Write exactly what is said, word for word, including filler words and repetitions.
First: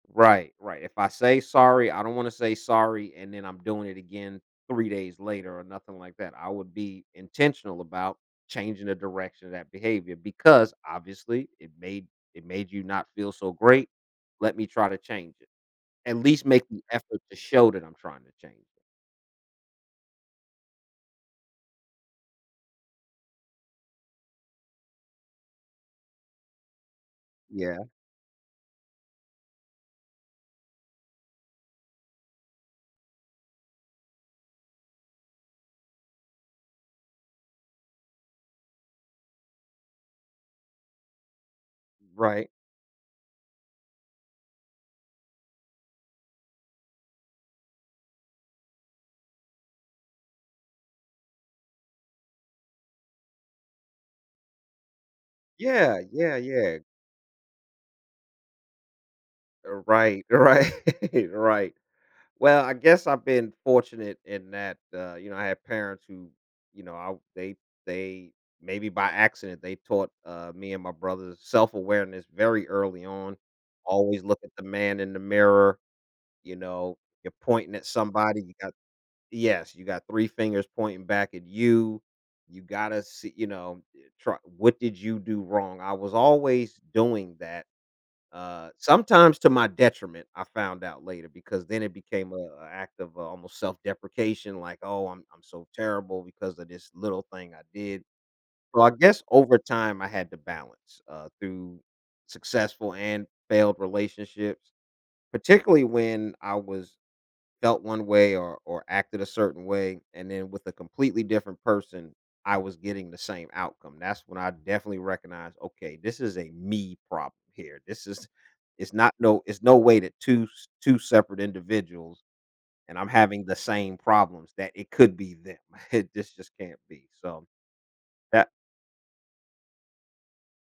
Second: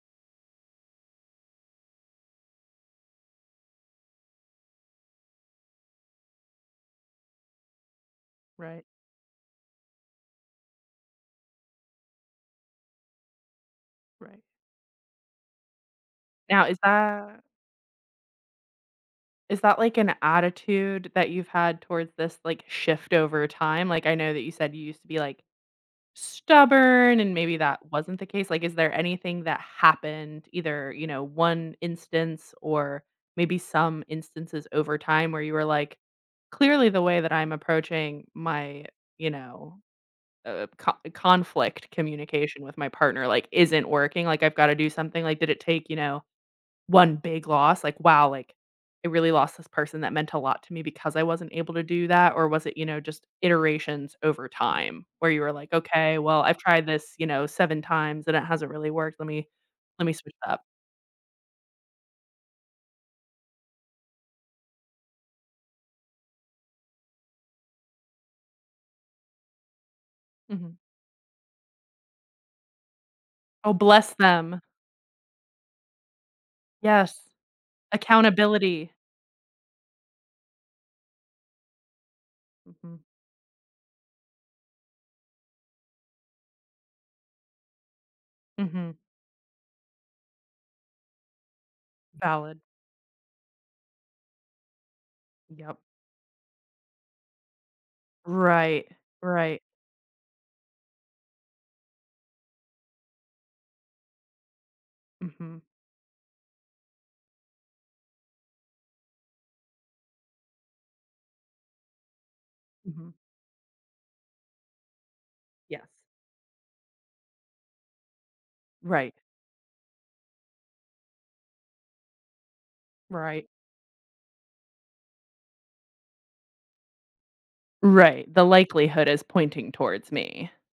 Right, right, if I say sorry, I don't wanna say sorry and then I'm doing it again three days later or nothing like that, I would be intentional about Right. changing the direction of that behavior because obviously, "It made it made you not feel so great, Right. let me try to change it." At least Now, make is the effort to that show that I'm trying to change it. is that, like, an attitude that you've had towards this, like, shift over time? Like, I know that you said you used to be, like, stubborn and maybe that Yeah. wasn't the case, like, is there anything that happened either, you know, one instance or maybe some instances over time where you were like, "Clearly the way that I'm approaching my" you know, uh uh, "co conflict Right. communication with my partner, like, isn't working, like, I've gotta do something." Like, did it take, you know, one big loss? Like, "Wow, like, I really lost this person that meant a lot to me because I wasn't able to do that," or was it, you know, just iterations over time where you were like, Yeah, "Okay, yeah, well, I've yeah. tried this, you know, seven times and it hasn't really worked, let me R let me right, switch it up." right, right. Well, I guess I've been fortunate in that, uh, you know, I had parents who, you know, I they they maybe by accident, they taught, uh, me Mhm. and my brothers self-awareness very early on, Oh, bless "Always look at them. the man in the mirror," you know, Yes. "You're pointing at somebody, you got" Accountability. Yes, "you got three fingers pointing back at you. You Mhm. gotta see" you know, eh, "Try what did you do wrong?" I was always doing that, uh, Mhm. sometimes to my detriment, I found out later, because then it became a Valid. a act of, uh, almost self-deprecation, like, "Oh, I'm I'm so Yep. terrible because of this little thing I did." So Right, I guess over right. time I had to balance, uh, through successful and failed relationships, Mhm. particularly when I was felt one way or or acted a certain way, and then with a completely different person, I was getting Mhm. the same outcome, that's when I definitely recognized, Yes. "Okay, this is a me problem here, this is it's Right. not no it's no way that two s two separate individuals and I'm having Right. the same problems, that it could be them." It just just can't be, so, Right, the that likelihood is pointing towards me.